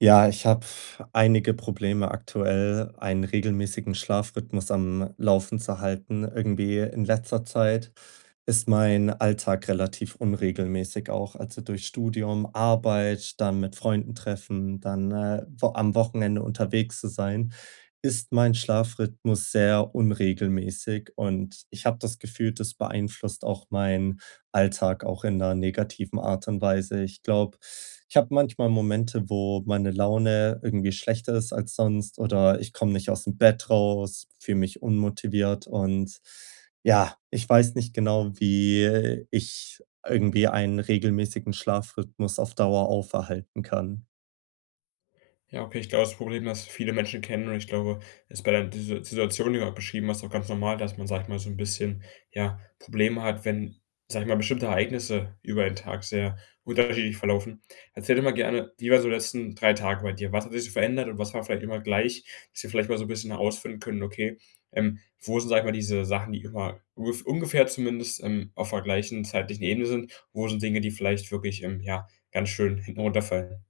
Ja, ich habe einige Probleme aktuell, einen regelmäßigen Schlafrhythmus am Laufen zu halten. Irgendwie in letzter Zeit ist mein Alltag relativ unregelmäßig auch. Also durch Studium, Arbeit, dann mit Freunden treffen, dann wo am Wochenende unterwegs zu sein, ist mein Schlafrhythmus sehr unregelmäßig und ich habe das Gefühl, das beeinflusst auch mein Alltag auch in einer negativen Art und Weise. Ich glaube, ich habe manchmal Momente, wo meine Laune irgendwie schlechter ist als sonst oder ich komme nicht aus dem Bett raus, fühle mich unmotiviert und ja, ich weiß nicht genau, wie ich irgendwie einen regelmäßigen Schlafrhythmus auf Dauer auferhalten kann. Ja, okay, ich glaube, das Problem, das viele Menschen kennen und ich glaube, ist bei der Dis Situation, die du grad beschrieben hast, auch ganz normal, dass man, sag ich mal, so ein bisschen, ja, Probleme hat, wenn, sag ich mal, bestimmte Ereignisse über den Tag sehr unterschiedlich verlaufen. Erzähl doch mal gerne, wie waren so die letzten 3 Tage bei dir? Was hat sich so verändert und was war vielleicht immer gleich, dass wir vielleicht mal so ein bisschen herausfinden können, okay, wo sind, sag ich mal, diese Sachen, die immer ungefähr zumindest, auf der gleichen zeitlichen Ebene sind? Wo sind Dinge, die vielleicht wirklich, ja, ganz schön hinten runterfallen?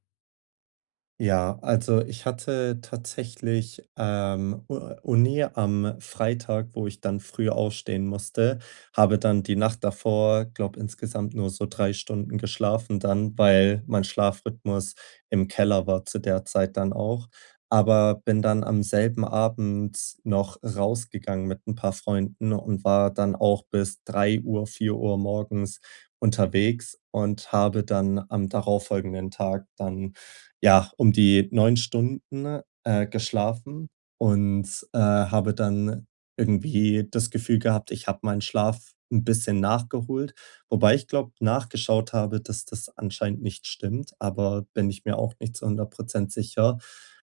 Ja, also ich hatte tatsächlich U Uni am Freitag, wo ich dann früh aufstehen musste, habe dann die Nacht davor, glaube insgesamt nur so 3 Stunden geschlafen dann, weil mein Schlafrhythmus im Keller war zu der Zeit dann auch. Aber bin dann am selben Abend noch rausgegangen mit ein paar Freunden und war dann auch bis drei Uhr vier Uhr morgens unterwegs und habe dann am darauffolgenden Tag dann ja, um die 9 Stunden, geschlafen und, habe dann irgendwie das Gefühl gehabt, ich habe meinen Schlaf ein bisschen nachgeholt, wobei ich glaube, nachgeschaut habe, dass das anscheinend nicht stimmt, aber bin ich mir auch nicht zu 100% sicher.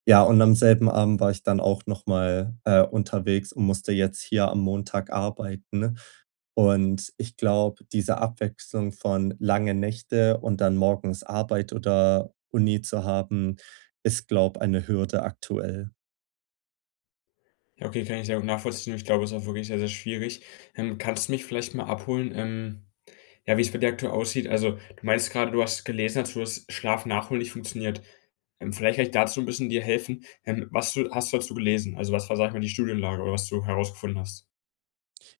Ja, und am selben Abend war ich dann auch noch mal, unterwegs und musste jetzt hier am Montag arbeiten. Und ich glaube, diese Abwechslung von lange Nächte und dann morgens Arbeit oder Uni zu haben, ist, glaube, ich eine Hürde aktuell. Ja, okay, kann ich sehr gut nachvollziehen. Ich glaube, es ist auch wirklich sehr, sehr schwierig. Kannst du mich vielleicht mal abholen, ja, wie es bei dir aktuell aussieht? Also, du meinst gerade, du hast gelesen dazu, dass du das Schlaf nachholen nicht funktioniert. Vielleicht kann ich dazu ein bisschen dir helfen. Was du hast du dazu gelesen? Also, was war, sag ich mal, die Studienlage oder was du herausgefunden hast?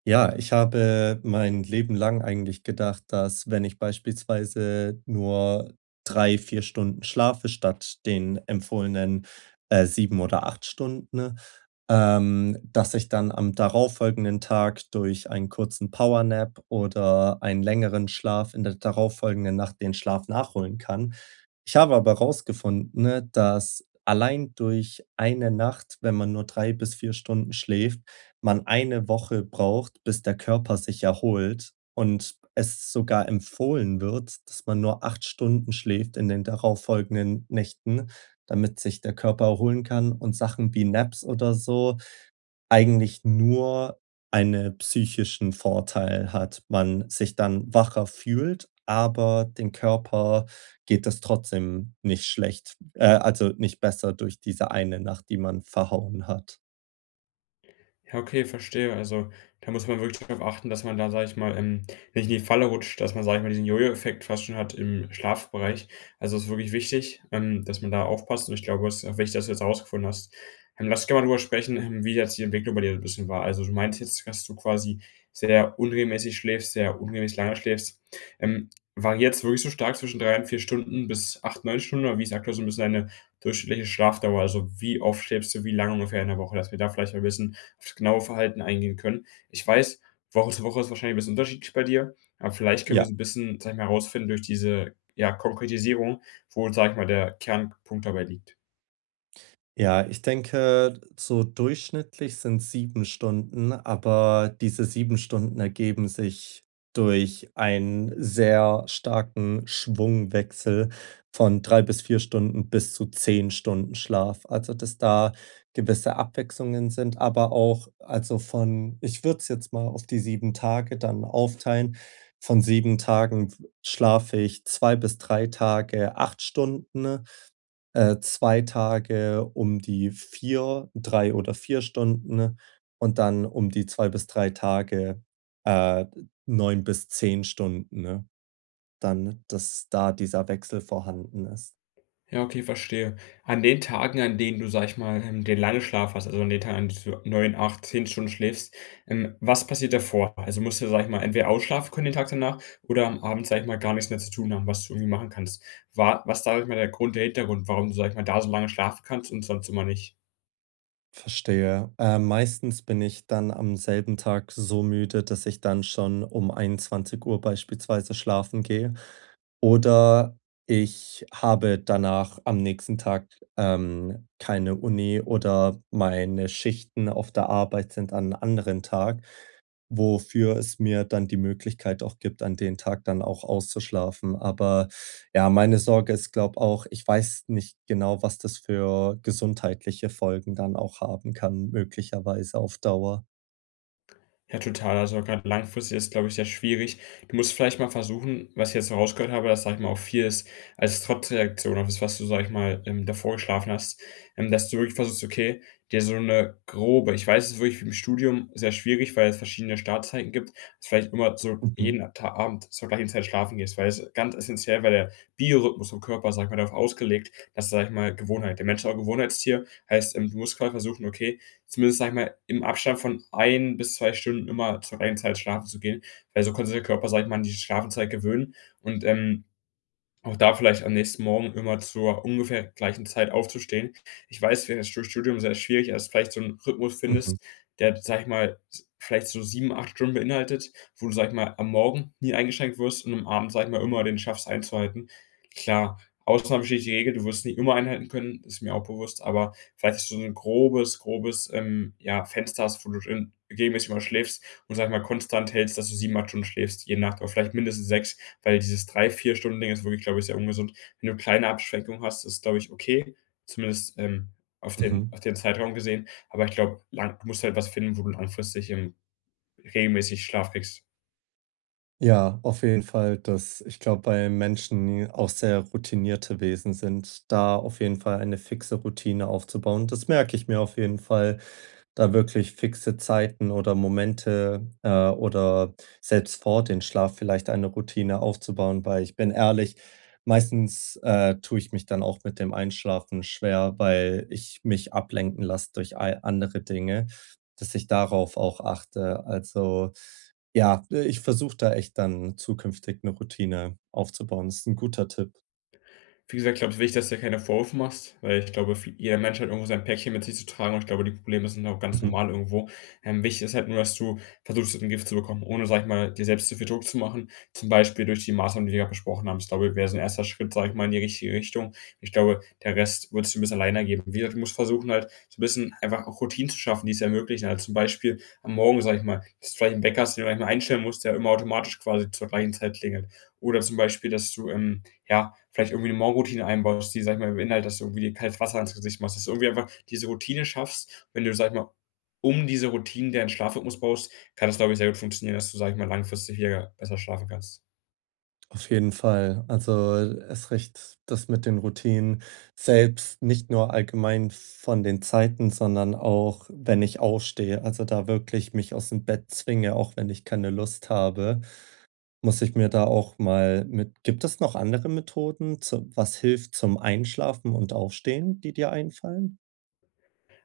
Ja, ich habe mein Leben lang eigentlich gedacht, dass wenn ich beispielsweise nur 3 4 Stunden schlafe statt den empfohlenen, 7 oder 8 Stunden, ne, dass ich dann am darauffolgenden Tag durch einen kurzen Powernap oder einen längeren Schlaf in der darauffolgenden Nacht den Schlaf nachholen kann. Ich habe aber herausgefunden, ne, dass allein durch eine Nacht, wenn man nur 3 bis 4 Stunden schläft, man eine Woche braucht, bis der Körper sich erholt und es sogar empfohlen wird, dass man nur 8 Stunden schläft in den darauffolgenden Nächten, damit sich der Körper erholen kann und Sachen wie Naps oder so eigentlich nur einen psychischen Vorteil hat. Man sich dann wacher fühlt, aber dem Körper geht es trotzdem nicht schlecht also nicht besser durch diese eine Nacht, die man verhauen hat. Ja, okay, verstehe. Also, da muss man wirklich darauf achten, dass man da, sage ich mal, nicht in die Falle rutscht, dass man, sage ich mal, diesen Jojo-Effekt fast schon hat im Schlafbereich. Also, es ist wirklich wichtig, dass man da aufpasst. Und ich glaube, es ist auch wichtig, dass du jetzt herausgefunden hast. Lass uns gerne mal drüber sprechen, wie jetzt die Entwicklung bei dir so ein bisschen war. Also, du meinst jetzt, dass du quasi sehr unregelmäßig schläfst, sehr unregelmäßig lange schläfst. Ähm, Variiert es wirklich so stark zwischen 3 und 4 Stunden bis 8, 9 Stunden? Oder wie ist aktuell so ein bisschen deine durchschnittliche Schlafdauer? Also, wie oft schläfst du, wie lange ungefähr in der Woche? Dass wir da vielleicht mal wissen, aufs genaue Verhalten eingehen können. Ich weiß, Woche zu Woche ist wahrscheinlich 'n bisschen unterschiedlich bei dir, aber vielleicht können wir Ja. so ein bisschen, sag ich mal, herausfinden durch diese, ja, Konkretisierung, wo, sage ich mal, der Kernpunkt dabei liegt. Ja, ich denke, so durchschnittlich sind 7 Stunden, aber diese 7 Stunden ergeben sich durch einen sehr starken Schwungwechsel von 3 bis 4 Stunden bis zu 10 Stunden Schlaf. Also, dass da gewisse Abwechslungen sind, aber auch also, von ich würde es jetzt mal auf die 7 Tage dann aufteilen. Von 7 Tagen schlafe ich 2 bis 3 Tage 8 Stunden 2 Tage um die 4 3 oder 4 Stunden und dann um die 2 bis 3 Tage, äh, 9 bis 10 Stunden, ne? Dann, dass da dieser Wechsel vorhanden ist. Ja, okay, verstehe. An den Tagen, an denen du, sag ich mal, den langen Schlaf hast, also an den Tagen, an denen du 9, 8, 10 Stunden schläfst, was passiert davor? Also musst du, sag ich mal, entweder ausschlafen können den Tag danach oder am Abend, sag ich mal, gar nichts mehr zu tun haben, was du irgendwie machen kannst. Wa Was, da, sag ich mal, der Grund der Hintergrund, warum du, sag ich mal, da so lange schlafen kannst und sonst immer nicht? Verstehe. Meistens bin ich dann am selben Tag so müde, dass ich dann schon um 21 Uhr beispielsweise schlafen gehe. Oder ich habe danach am nächsten Tag, keine Uni oder meine Schichten auf der Arbeit sind an einem anderen Tag, wofür es mir dann die Möglichkeit auch gibt, an den Tag dann auch auszuschlafen. Aber ja, meine Sorge ist, glaube auch ich weiß nicht genau, was das für gesundheitliche Folgen dann auch haben kann, möglicherweise auf Dauer. Ja, total. Also gerade langfristig ist, glaube ich, sehr schwierig. Du musst vielleicht mal versuchen, was ich jetzt so rausgehört habe, dass, sag ich mal, auch viel ist als Trotzreaktion auf das, was du, sag ich mal, davor geschlafen hast, dass du wirklich versuchst, okay, dir so eine grobe ich weiß, es ist wirklich im Studium sehr schwierig, weil es verschiedene Startzeiten gibt, dass vielleicht immer so Mhm, jeden Ta Abend zur gleichen Zeit schlafen gehst, weil es ist ganz essentiell weil der Biorhythmus vom Körper, sag ich mal, darauf ausgelegt, dass, sag ich mal Gewohnheit der Mensch ist auch 'n Gewohnheitstier, heißt, du musst quasi versuchen, okay, zumindest, sage ich mal, im Abstand von 1 bis 2 Stunden immer zur gleichen Zeit schlafen zu gehen, weil so konnte sich der Körper, sage ich mal, an die Schlafenszeit gewöhnen und, auch da vielleicht am nächsten Morgen immer zur ungefähr gleichen Zeit aufzustehen. Ich weiß, wäre das durch Studium sehr schwierig, dass du vielleicht so 'n Rhythmus mhm, findest, der, sage ich mal, s vielleicht so 7 8 Stunden beinhaltet, wo du, sage ich mal, am Morgen nie eingeschränkt wirst und am Abend, sage ich mal, immer den schaffst einzuhalten. Klar, Ausnahmen bestätigt die Regel, du wirst nie immer einhalten können, ist mir auch bewusst, aber vielleicht dass du so 'n grobes ja, Fenster hast, wo du drin regelmäßig mal schläfst und, sage ich mal, konstant hältst, dass du 7 8 Stunden schläfst, jede Nacht oder vielleicht mindestens 6. Weil dieses 3 4 Stunden Ding ist wirklich, glaube ich, sehr ungesund. Wenn du kleine Abschwenkungen hast, ist, glaube ich, okay, zumindest, mhm. auf den Zeitraum gesehen. Aber ich glaube, lang du musst halt was finden, wo du langfristig, regelmäßig Schlaf kriegst. Ja, auf jeden Fall, dass ich glaube, weil Menschen auch sehr routinierte Wesen sind, da auf jeden Fall eine fixe Routine aufzubauen. Das merke ich mir auf jeden Fall da wirklich fixe Zeiten oder Momente, oder selbst vor den Schlaf vielleicht eine Routine aufzubauen, weil ich bin ehrlich, meistens, tue ich mich dann auch mit dem Einschlafen schwer, weil ich mich ablenken lasse durch ei andere Dinge, dass ich darauf auch achte. Also, ja, ich versuche da echt dann zukünftig eine Routine aufzubauen. Das ist ein guter Tipp. Wie gesagt, glaube ich, wichtig, dass du dir keine Vorwürfe machst, weil ich glaube, vi jeder Mensch hat irgendwo sein Päckchen mit sich zu tragen und ich glaube, die Probleme sind auch ganz Mhm. normal irgendwo. Wichtig ist halt nur, dass du versuchst, es Gift zu bekommen, ohne, sag ich mal, dir selbst zu viel Druck zu machen, zum Beispiel durch die Maßnahmen, die wir gerade besprochen haben. Ich glaube, wäre so ein erster Schritt, sag ich mal, in die richtige Richtung. Ich glaube, der Rest wird sich ein bisschen alleine ergeben. Wie gesagt, du musst versuchen halt, so ein bisschen einfach auch Routinen zu schaffen, die es ermöglichen. Also, zum Beispiel am Morgen, sag ich mal, dass du vielleicht 'n Bäcker, hast, den du manchmal einstellen musst, der immer automatisch quasi zur gleichen Zeit klingelt. Oder zum Beispiel, dass du, ja, vielleicht irgendwie eine Morgenroutine einbaust, die, sag ich mal, beinhaltet, dass du irgendwie dir kaltes Wasser ins Gesicht machst, dass du irgendwie einfach diese Routine schaffst. Wenn du, sag ich mal, um diese Routinen deinen Schlafrhythmus baust, kann das, glaube ich, sehr gut funktionieren, dass du, sag ich mal, langfristig hier besser schlafen kannst. Auf jeden Fall. Also, es recht das mit den Routinen selbst, nicht nur allgemein von den Zeiten, sondern auch, wenn ich aufstehe. Also, da wirklich mich aus dem Bett zwinge, auch wenn ich keine Lust habe, muss ich mir da auch mal mit gibt es noch andere Methoden, zu was hilft zum Einschlafen und Aufstehen, die dir einfallen?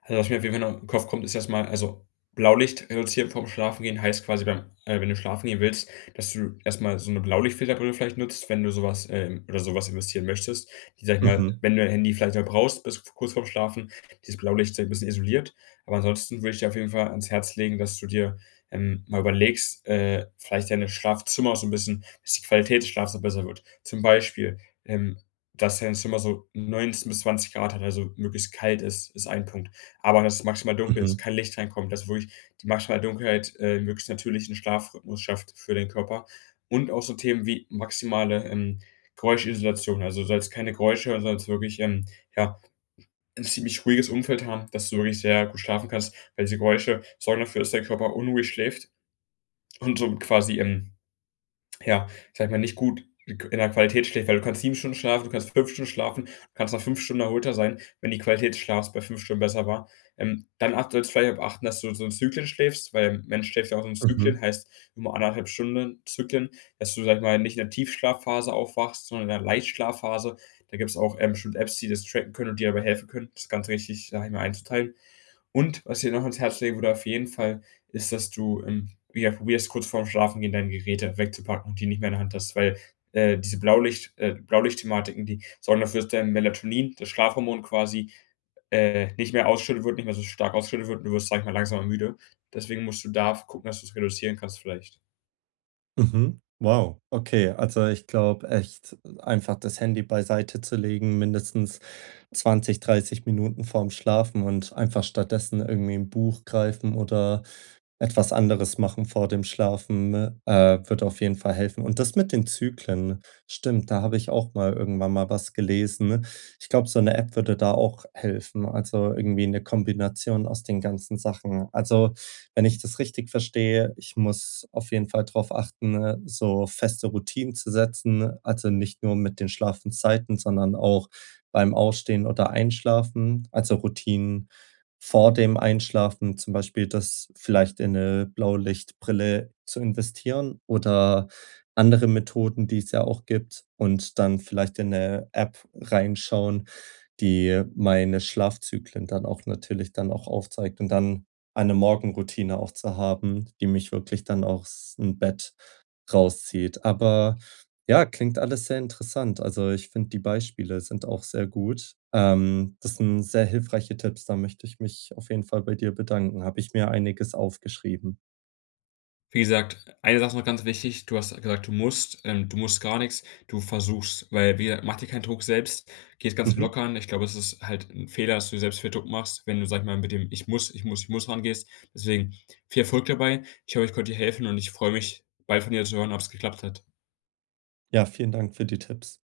Also, was mir auf jeden Fall noch in den Kopf kommt, ist erstmal also, Blaulicht reduzieren vorm Schlafengehen heißt quasi beim wenn du schlafen gehen willst, dass du erstmal so eine Blaulichtfilterbrille vielleicht nutzt, wenn du sowas oder sowas investieren möchtest, die, sag ich mal Mhm, wenn du dein Handy vielleicht mal brauchst bis kurz vorm Schlafen, dieses Blaulicht so ein bisschen isoliert. Aber ansonsten würde ich dir auf jeden Fall ans Herz legen, dass du dir, mal überlegst, vielleicht deine Schlafzimmer so ein bisschen dass die Qualität des Schlafs so besser wird. Zum Beispiel, ähm, dass dein Zimmer so 19 bis 20 Grad hat, also möglichst kalt ist, ist ein Punkt. Aber dass es maximal dunkel ist, mhm, kein Licht reinkommt, dass wirklich die maximale Dunkelheit, möglichst natürlichen Schlafrhythmus schafft für den Körper. Und auch so Themen wie maximale, Geräuschisolation. Also, du sollst keine Geräusche hören, sondern wirklich, ja, ein ziemlich ruhiges Umfeld haben, dass du wirklich sehr gut schlafen kannst, weil diese Geräusche sorgen dafür, dass dein Körper unruhig schläft und so quasi, ja, sag ich mal, nicht gut in der Qualität schläft, weil du kannst 7 Stunden schlafen, du kannst 5 Stunden schlafen, du kannst nach 5 Stunden erholter sein, wenn die Qualität des Schlafs bei 5 Stunden besser war. Dann acht solltest du vielleicht auch achten, dass du so in Zyklen schläfst, weil der Mensch schläft ja auch so in mhm. Zyklen, heißt immer anderthalb Stunden Zyklen, dass du, sag ich mal, nicht in der Tiefschlafphase aufwachst, sondern in der Leichtschlafphase. Da gibt es auch, bestimmt Apps, die das tracken können und dir dabei helfen können, das Ganze richtig, sage ich mal, einzuteilen. Und was ich dir noch ans Herz legen würde auf jeden Fall, ist, dass du, ja, probierst kurz vorm Schlafengehen deine Geräte wegzupacken und die nicht mehr in der Hand hast, weil, diese Blaulicht Blaulichtthematiken, die sorgen dafür, dass dein Melatonin, das Schlafhormon quasi, nicht mehr ausgeschüttet wird, nicht mehr so stark ausgeschüttet wird und du wirst, sage ich mal, langsamer müde. Deswegen musst du da gucken, dass du es reduzieren kannst vielleicht. Mhm. Wow, okay. Also, ich glaube echt, einfach das Handy beiseite zu legen, mindestens 20, 30 Minuten vorm Schlafen und einfach stattdessen irgendwie ein Buch greifen oder etwas anderes machen vor dem Schlafen, ne? Wird auf jeden Fall helfen. Und das mit den Zyklen, ne? Stimmt, da habe ich auch mal irgendwann mal was gelesen. Ne? Ich glaube, so eine App würde da auch helfen, also irgendwie eine Kombination aus den ganzen Sachen. Also, wenn ich das richtig verstehe, ich muss auf jeden Fall darauf achten, so feste Routinen zu setzen, also nicht nur mit den Schlafenszeiten, sondern auch beim Ausstehen oder Einschlafen, also Routinen vor dem Einschlafen zum Beispiel das vielleicht in eine Blaulichtbrille zu investieren oder andere Methoden, die es ja auch gibt und dann vielleicht in eine App reinschauen, die meine Schlafzyklen dann auch natürlich dann auch aufzeigt und dann eine Morgenroutine auch zu haben, die mich wirklich dann ausm Bett rauszieht. Aber ja, klingt alles sehr interessant. Also, ich finde, die Beispiele sind auch sehr gut. Das sind sehr hilfreiche Tipps. Da möchte ich mich auf jeden Fall bei dir bedanken. Habe ich mir einiges aufgeschrieben. Wie gesagt, eine Sache ist noch ganz wichtig. Du hast gesagt, du musst gar nichts. Du versuchst, weil, wie gesagt, mach dir keinen Druck selbst, geh es ganz Mhm. locker an. Ich glaube, es ist halt ein Fehler, dass du dir selbst viel Druck machst, wenn du, sage ich mal, mit dem „Ich muss, ich muss, ich muss“ rangehst. Deswegen viel Erfolg dabei. Ich hoffe, ich konnte dir helfen und ich freue mich, bald von dir zu hören, ob es geklappt hat. Ja, vielen Dank für die Tipps.